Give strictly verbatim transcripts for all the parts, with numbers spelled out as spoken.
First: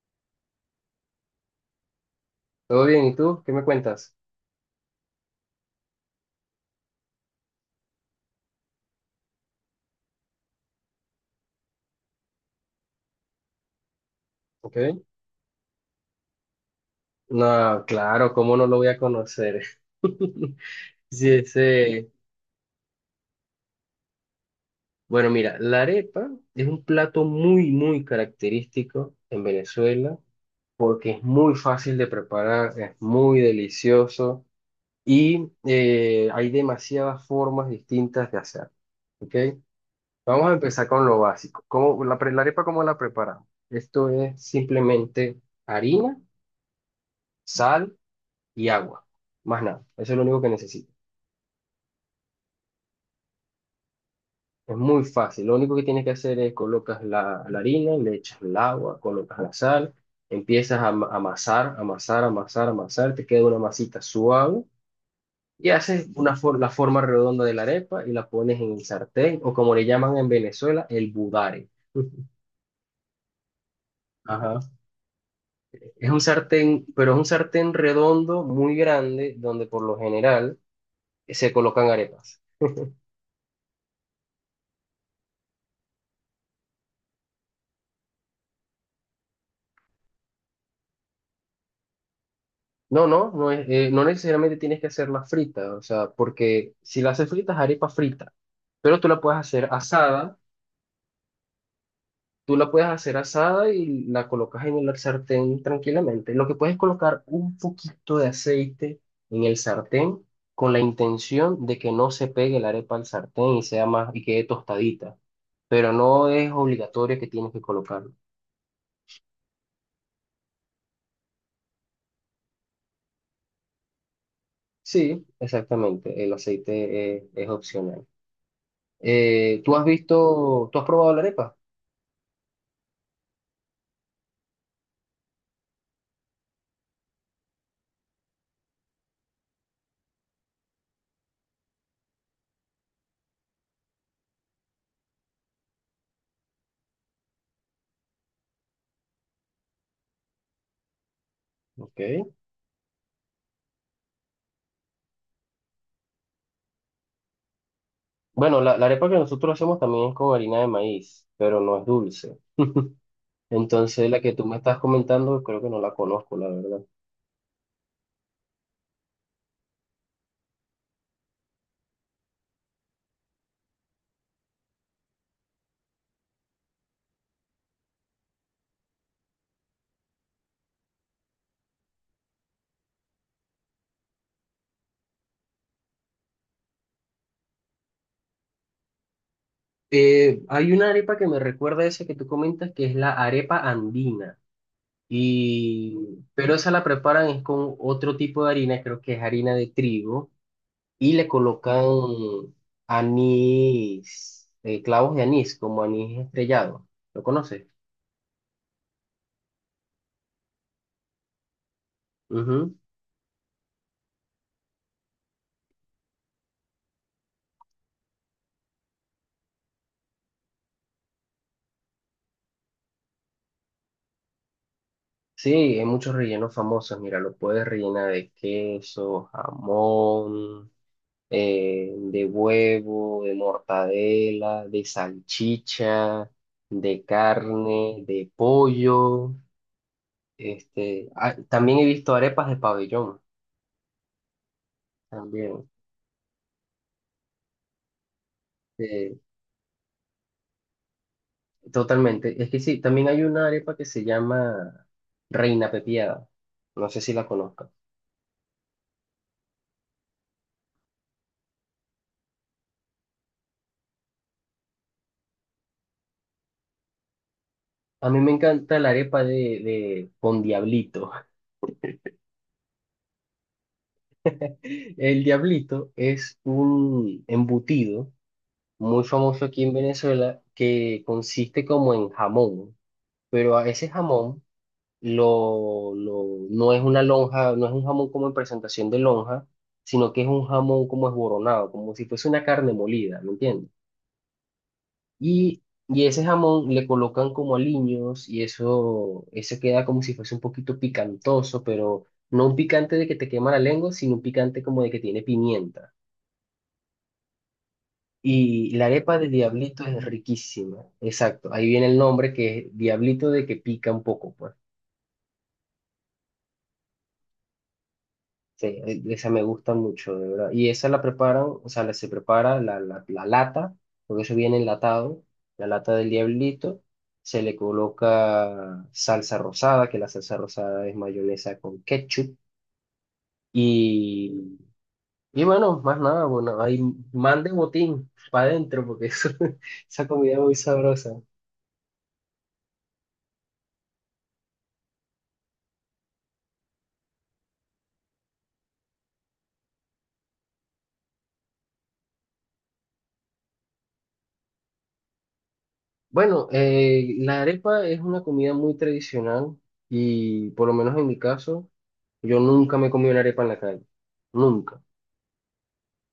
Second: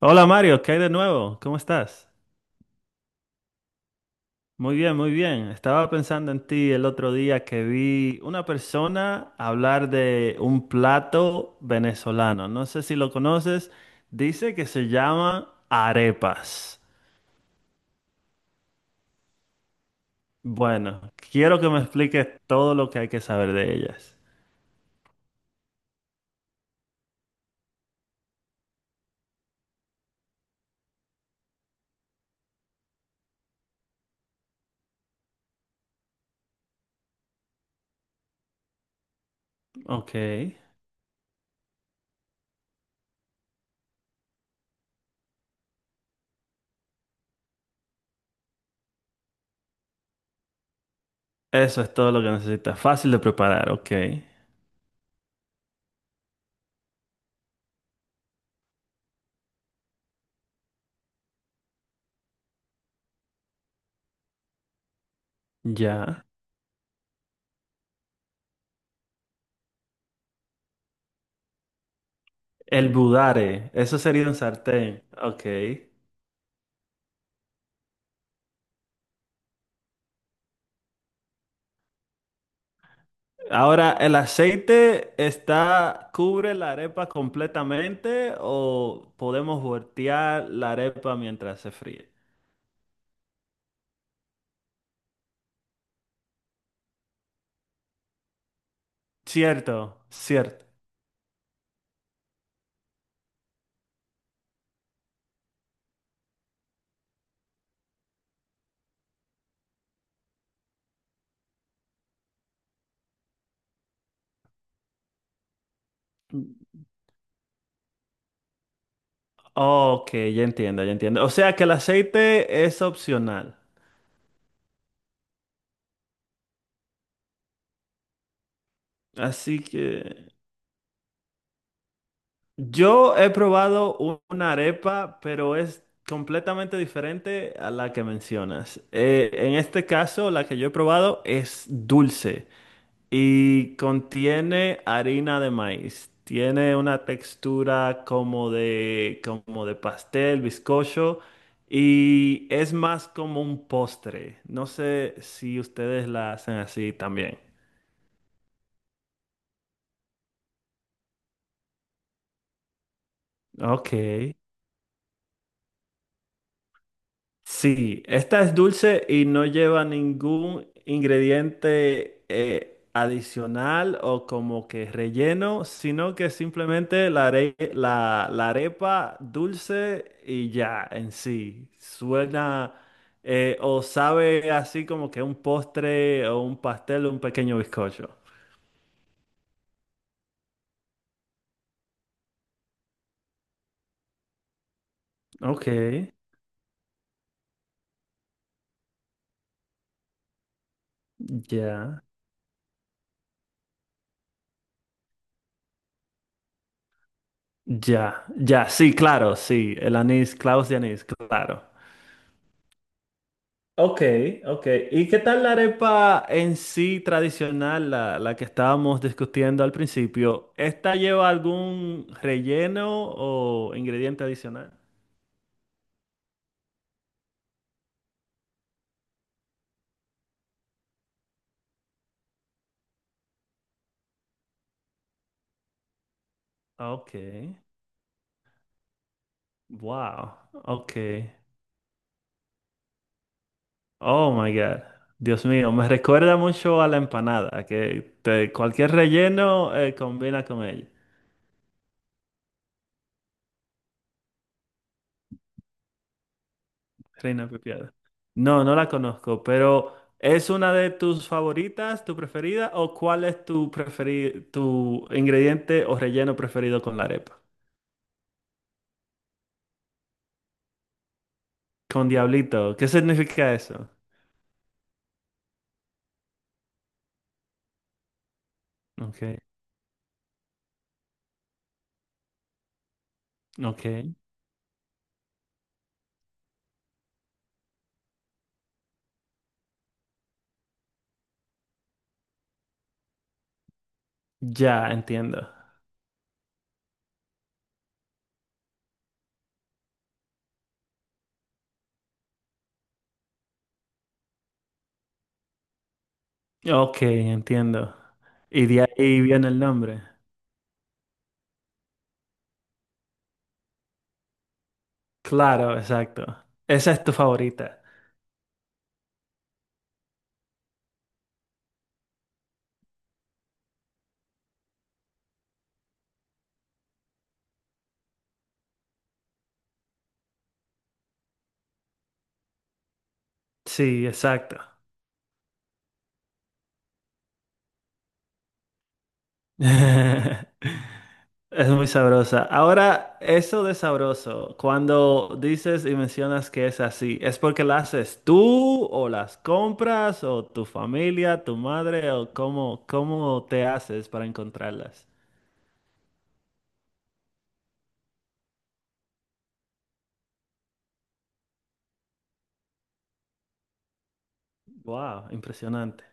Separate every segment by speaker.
Speaker 1: Hola Mario, ¿qué hay de nuevo? ¿Cómo estás?
Speaker 2: ¿Todo bien? ¿Y tú? ¿Qué me cuentas?
Speaker 1: Muy bien, muy bien. Estaba pensando en ti el otro día que vi una persona hablar de un plato venezolano. No sé si lo conoces. Dice que
Speaker 2: ¿Ok?
Speaker 1: se llama arepas.
Speaker 2: No, claro, ¿cómo no lo voy a conocer?
Speaker 1: Bueno,
Speaker 2: Sí,
Speaker 1: quiero que me
Speaker 2: ese...
Speaker 1: expliques todo lo que hay que saber de ellas.
Speaker 2: Bueno, mira, la arepa es un plato muy, muy característico en Venezuela porque es muy fácil de preparar, es muy delicioso y eh, hay demasiadas formas distintas de hacer. ¿Ok?
Speaker 1: Ok.
Speaker 2: Vamos a empezar con lo básico. ¿Cómo, la, pre- ¿la arepa, cómo la preparamos? Esto es simplemente harina, sal y agua. Más nada, eso es lo único que necesitas.
Speaker 1: Eso es todo lo que necesitas. Fácil de preparar, ok.
Speaker 2: Es muy fácil, lo único que tienes que hacer es colocas la, la harina, le echas el agua, colocas la sal, empiezas a ama- amasar, amasar, amasar, amasar, te queda una masita suave y haces
Speaker 1: Ya.
Speaker 2: una for- la forma redonda de la arepa y la pones en el sartén o como le llaman en Venezuela, el budare.
Speaker 1: El budare, eso sería un
Speaker 2: Ajá.
Speaker 1: sartén. Ok.
Speaker 2: Es un sartén, pero es un sartén redondo muy grande donde por lo general se colocan arepas.
Speaker 1: Ahora, ¿el aceite está, cubre la arepa completamente o podemos voltear la arepa mientras se fríe?
Speaker 2: No, no, no es, eh, no necesariamente tienes que hacerla frita, o sea, porque si la haces frita es arepa frita, pero tú la puedes hacer
Speaker 1: Cierto,
Speaker 2: asada,
Speaker 1: cierto.
Speaker 2: tú la puedes hacer asada y la colocas en el sartén tranquilamente. Lo que puedes es colocar un poquito de aceite en el sartén con la intención de que no se pegue la arepa al sartén y sea más y quede tostadita, pero no es obligatorio que tienes que colocarlo.
Speaker 1: Ok, ya entiendo, ya entiendo. O sea que el aceite es opcional.
Speaker 2: Sí, exactamente, el aceite es, es opcional.
Speaker 1: Así
Speaker 2: Eh, ¿tú has
Speaker 1: que
Speaker 2: visto, ¿tú has probado la arepa?
Speaker 1: yo he probado u- una arepa, pero es completamente diferente a la que mencionas. Eh, en este caso, la que yo he probado es dulce. Y contiene harina de maíz. Tiene una textura como de, como de pastel, bizcocho,
Speaker 2: Okay.
Speaker 1: y es más como un postre. No sé si ustedes la hacen así también.
Speaker 2: Bueno, la, la arepa que nosotros hacemos también es con harina de maíz, pero no es dulce.
Speaker 1: Ok.
Speaker 2: Entonces, la que tú me estás comentando, creo que no la conozco, la verdad.
Speaker 1: Sí, esta es dulce y no lleva ningún ingrediente eh, adicional o como que relleno, sino que simplemente la, are- la, la arepa dulce y ya en sí. Suena eh, o sabe así como que un postre o un pastel o un pequeño bizcocho.
Speaker 2: Eh, hay una arepa que me recuerda a esa que tú comentas, que es la arepa andina.
Speaker 1: Ok,
Speaker 2: Y, pero esa la preparan es con otro tipo de harina, creo que es harina de trigo, y le colocan
Speaker 1: ya,
Speaker 2: anís, eh, clavos de anís, como anís estrellado. ¿Lo conoces?
Speaker 1: ya, ya, sí, claro, sí, el anís, clavos de anís, claro. Ok, ok. ¿Y qué tal la arepa en sí tradicional, la, la que estábamos discutiendo al principio? ¿Esta lleva algún relleno o ingrediente adicional?
Speaker 2: Sí, hay muchos rellenos famosos. Mira, lo puedes rellenar de queso, jamón, eh, de huevo, de mortadela, de salchicha, de
Speaker 1: Ok.
Speaker 2: carne, de pollo.
Speaker 1: Wow.
Speaker 2: Este,
Speaker 1: Ok.
Speaker 2: ah, también he visto arepas de pabellón,
Speaker 1: Oh my God. Dios
Speaker 2: también.
Speaker 1: mío, me recuerda mucho a la empanada, que te- cualquier
Speaker 2: eh,
Speaker 1: relleno eh, combina con ella.
Speaker 2: Totalmente. Es que sí, también hay una arepa que se llama Reina Pepiada. No sé si la
Speaker 1: Reina
Speaker 2: conozcas.
Speaker 1: Pepiada. No, no la conozco, pero ¿es una de tus favoritas, tu preferida, o cuál es tu preferi- tu ingrediente o relleno preferido con la arepa?
Speaker 2: A mí me encanta la arepa de, de con diablito.
Speaker 1: Con diablito, ¿qué significa eso?
Speaker 2: El diablito es un embutido muy
Speaker 1: Ok,
Speaker 2: famoso aquí en Venezuela que consiste como en jamón, pero a ese
Speaker 1: ok.
Speaker 2: jamón lo, lo- no es una lonja, no es un jamón como en presentación de lonja, sino que es un jamón como esboronado, como si fuese una carne molida, ¿me entiendes?
Speaker 1: Ya entiendo.
Speaker 2: Y, y ese jamón le colocan como aliños y eso, eso queda como si fuese un poquito picantoso, pero no un picante de que te quema la lengua, sino un picante como de que tiene pimienta.
Speaker 1: Ok, entiendo. Y
Speaker 2: Y
Speaker 1: de
Speaker 2: la arepa
Speaker 1: ahí
Speaker 2: de
Speaker 1: viene el
Speaker 2: diablito
Speaker 1: nombre.
Speaker 2: es riquísima, exacto. Ahí viene el nombre que es diablito de que pica un poco, pues.
Speaker 1: Claro, exacto. Esa es tu favorita.
Speaker 2: Sí, e- esa me gusta mucho, de verdad. Y esa la preparan, o sea, la- se prepara la, la, la lata, porque eso viene enlatado, la lata del diablito. Se le coloca salsa rosada, que la salsa rosada es mayonesa con ketchup.
Speaker 1: Sí, exacto.
Speaker 2: Y, y bueno, más nada, bueno, ahí mande botín para adentro, porque eso, esa comida es muy sabrosa.
Speaker 1: Es muy sabrosa. Ahora, eso de sabroso, cuando dices y mencionas que es así, ¿es porque la haces tú o las compras o tu familia, tu madre o cómo, cómo te haces para encontrarlas?
Speaker 2: Bueno, eh, la arepa es una comida muy tradicional y por lo menos en mi caso, yo nunca me he comido una arepa en la calle, nunca,
Speaker 1: Wow, impresionante.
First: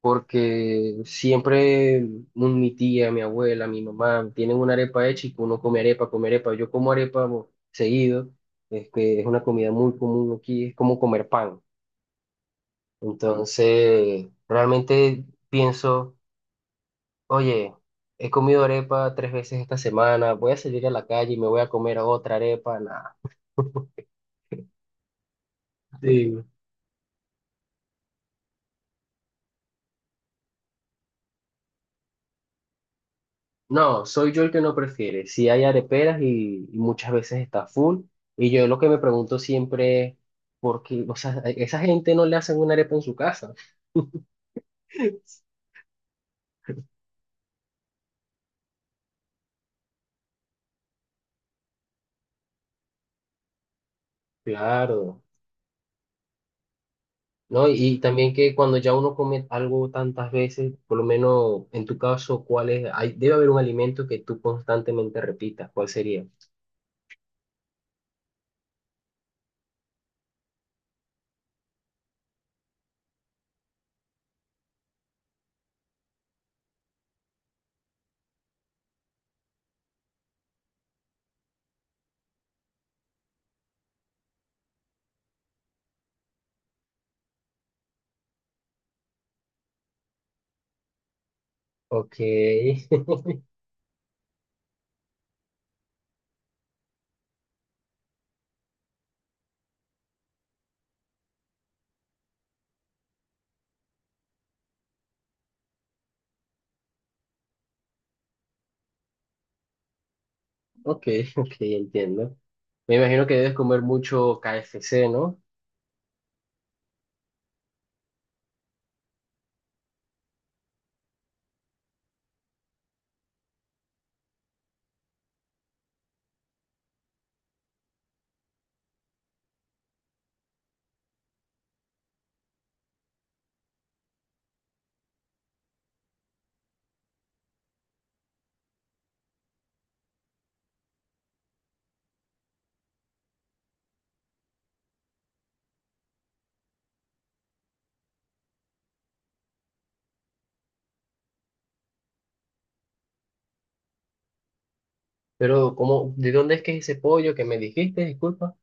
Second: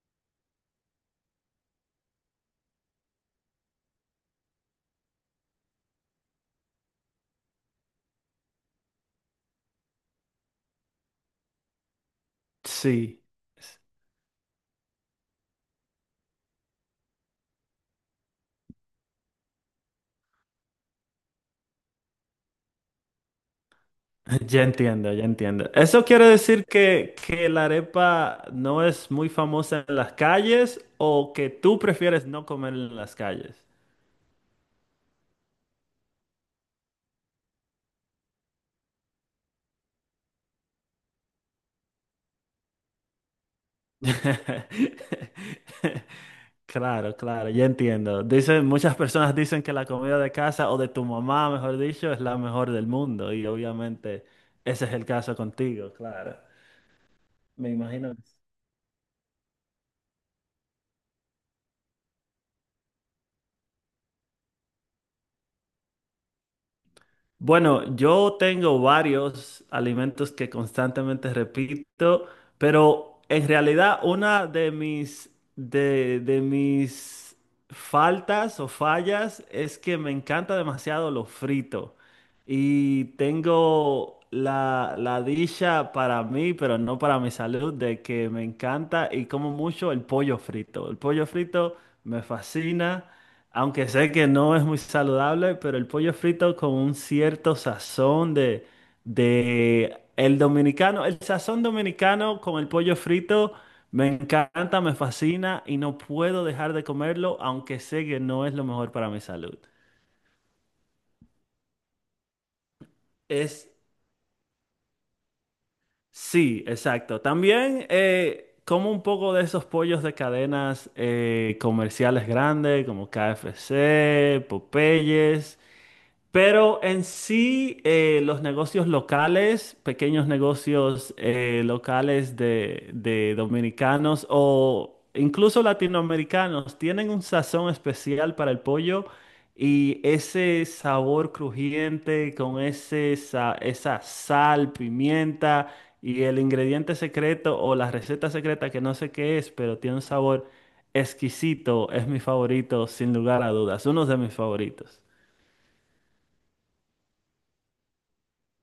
Speaker 2: porque siempre mm, mi tía, mi abuela, mi mamá tienen una arepa hecha y uno come arepa, come arepa, yo como arepa bo, seguido, es que es una comida muy común aquí, es como comer pan,
Speaker 1: Sí, es-
Speaker 2: entonces realmente pienso... Oye, he comido arepa tres veces esta semana, voy a salir a la calle y me voy a comer otra arepa, nada.
Speaker 1: ya entiendo, ya entiendo. Eso quiere
Speaker 2: Sí.
Speaker 1: decir que, que la arepa no es muy famosa en las calles o que tú prefieres no comer en las calles.
Speaker 2: No, soy yo el que no prefiere. Si hay areperas y, y muchas veces está full. Y yo lo que me pregunto siempre es, ¿por qué? O sea, a esa gente no le hacen una arepa en su casa.
Speaker 1: Claro, claro, ya entiendo. Dicen, muchas personas dicen que la comida de casa o de tu mamá, mejor dicho, es la mejor del mundo y obviamente ese es el
Speaker 2: Claro,
Speaker 1: caso contigo, claro.
Speaker 2: ¿no?
Speaker 1: Me
Speaker 2: Y, y
Speaker 1: imagino.
Speaker 2: también que cuando ya uno come algo tantas veces, por lo menos en tu caso, ¿cuál es? Hay, debe haber un alimento que tú constantemente repitas, ¿cuál sería?
Speaker 1: Bueno, yo tengo varios alimentos que constantemente repito, pero en realidad una de mis, de, de mis faltas o fallas es que me encanta demasiado lo frito. Y tengo la, la dicha para mí, pero no para mi salud, de que me encanta y como mucho el pollo frito. El pollo frito
Speaker 2: Ok,
Speaker 1: me fascina. Aunque sé que no es muy saludable, pero el pollo frito con un cierto sazón de, de el dominicano, el sazón dominicano con el pollo frito me encanta, me fascina y no puedo dejar de comerlo, aunque sé que no es lo mejor para mi salud.
Speaker 2: ok, ok, entiendo. Me imagino que debes
Speaker 1: Es,
Speaker 2: comer mucho K F C, ¿no?
Speaker 1: sí, exacto. También eh, como un poco de esos pollos de cadenas eh, comerciales grandes como K F C, Popeyes. Pero en sí, eh, los negocios locales, pequeños negocios eh, locales de, de dominicanos o incluso latinoamericanos, tienen un sazón especial para el pollo y ese sabor crujiente con ese, sa- esa sal, pimienta y el ingrediente secreto o la receta secreta que no sé qué es, pero tiene un sabor exquisito, es mi favorito, sin lugar a dudas, uno de mis favoritos.
Speaker 2: Pero, ¿cómo, de dónde es que es ese pollo que me dijiste? Disculpa.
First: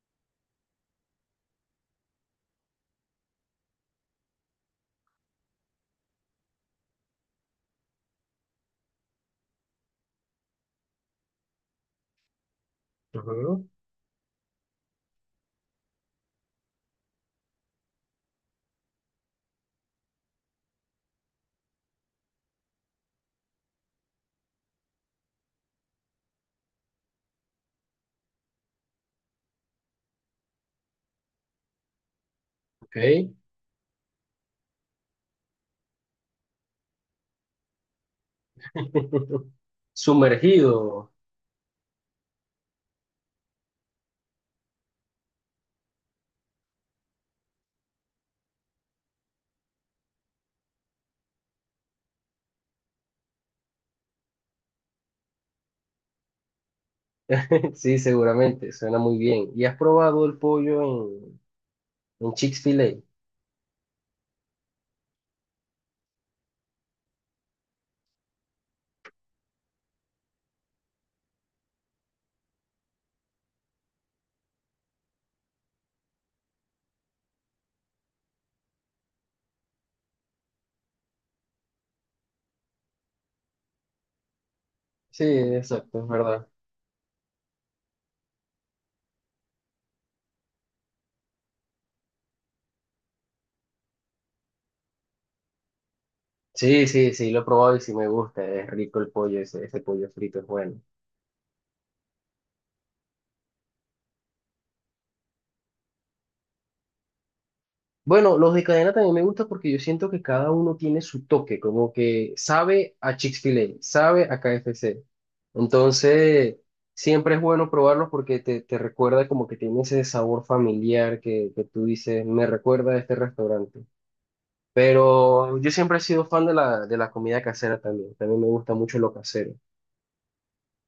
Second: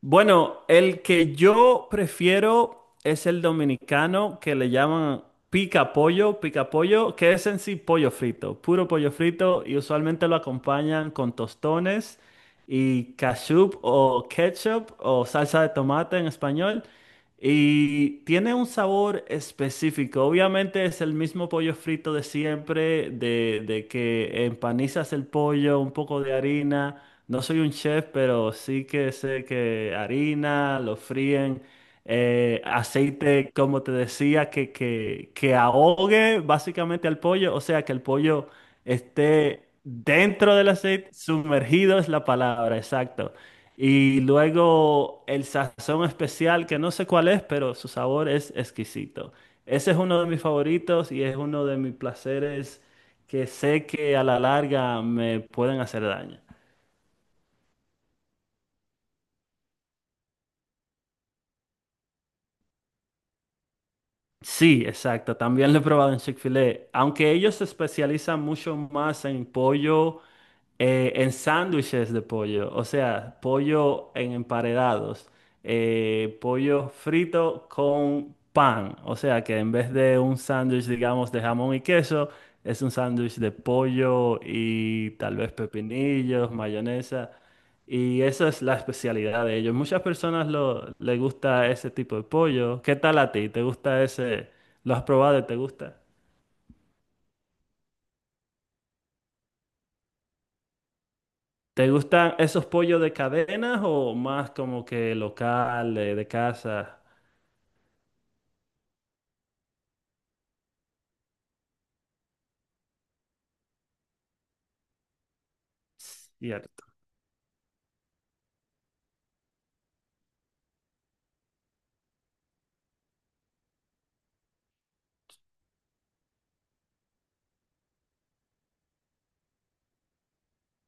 Speaker 1: Bueno, el que yo prefiero es el dominicano que le llaman pica pollo, pica pollo, que es en sí pollo frito, puro pollo frito y usualmente lo acompañan con tostones y
Speaker 2: Ujú.
Speaker 1: ketchup o ketchup o salsa de tomate en español. Y tiene un sabor específico. Obviamente es el mismo pollo frito de siempre, de, de que empanizas el pollo, un poco de harina. No soy un chef, pero sí que sé que harina, lo fríen, eh,
Speaker 2: Ok.
Speaker 1: aceite, como te decía, que, que, que ahogue básicamente al pollo. O sea, que el pollo esté dentro del
Speaker 2: Sumergido.
Speaker 1: aceite, sumergido es la palabra, exacto. Y luego el sazón especial, que no sé cuál es, pero su sabor es exquisito. Ese es uno de mis favoritos y es uno de mis placeres que sé que a la larga me pueden hacer daño.
Speaker 2: Sí, seguramente. Suena muy bien. ¿Y has probado el pollo en, en Chick-fil-A?
Speaker 1: Sí, exacto. También lo he probado en Chick-fil-A. Aunque ellos se especializan mucho más en pollo eh, en sándwiches de pollo, o sea, pollo en emparedados, eh, pollo frito con pan, o sea que en vez de un sándwich, digamos, de jamón y queso, es un sándwich de pollo y
Speaker 2: Sí,
Speaker 1: tal vez
Speaker 2: exacto, es verdad.
Speaker 1: pepinillos, mayonesa, y esa es la especialidad de ellos. Muchas personas lo, les gusta ese tipo de pollo. ¿Qué tal a ti? ¿Te gusta ese? ¿Lo has probado y te gusta?
Speaker 2: Sí, sí, sí, lo he probado y sí me gusta. Es rico el pollo, ese, ese pollo frito es bueno.
Speaker 1: ¿Te gustan esos pollos de cadenas o más como que locales, de casa?
Speaker 2: Bueno, los de cadena también me gusta porque yo siento que cada uno tiene su toque, como que sabe a Chick-fil-A, sabe a K F C. Entonces,
Speaker 1: Cierto.
Speaker 2: siempre es bueno probarlos porque te, te recuerda como que tiene ese sabor familiar que, que tú dices, me recuerda a este restaurante. Pero yo siempre he sido fan de la, de la comida casera también, también me gusta mucho lo casero.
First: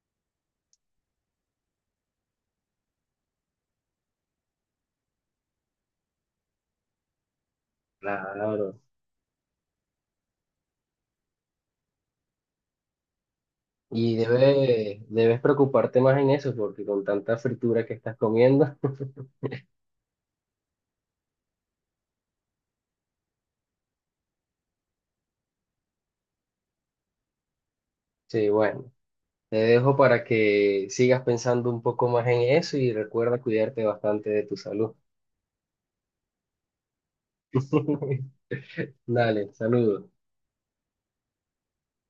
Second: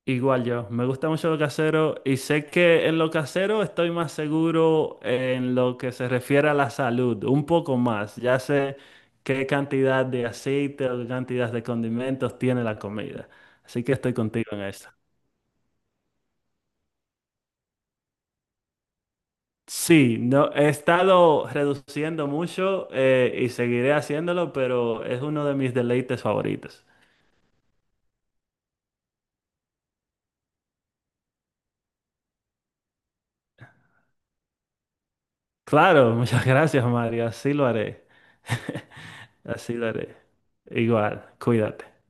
Speaker 1: Igual yo, me gusta mucho lo casero y sé que en lo casero estoy más seguro en lo que se refiere a la salud, un poco más. Ya sé
Speaker 2: Claro.
Speaker 1: qué cantidad de aceite o qué cantidad de condimentos tiene la comida. Así que
Speaker 2: Y
Speaker 1: estoy contigo en eso.
Speaker 2: debes, debes preocuparte más en eso porque con tanta fritura que estás comiendo,
Speaker 1: Sí, no, he estado reduciendo mucho eh, y seguiré haciéndolo, pero es uno de mis deleites favoritos.
Speaker 2: sí, bueno. Te dejo para que sigas pensando un poco más en eso y recuerda cuidarte bastante de tu salud.
Speaker 1: Claro, muchas gracias, Mario. Así lo haré.
Speaker 2: Dale,
Speaker 1: Así lo
Speaker 2: saludos.
Speaker 1: haré. Igual, cuídate.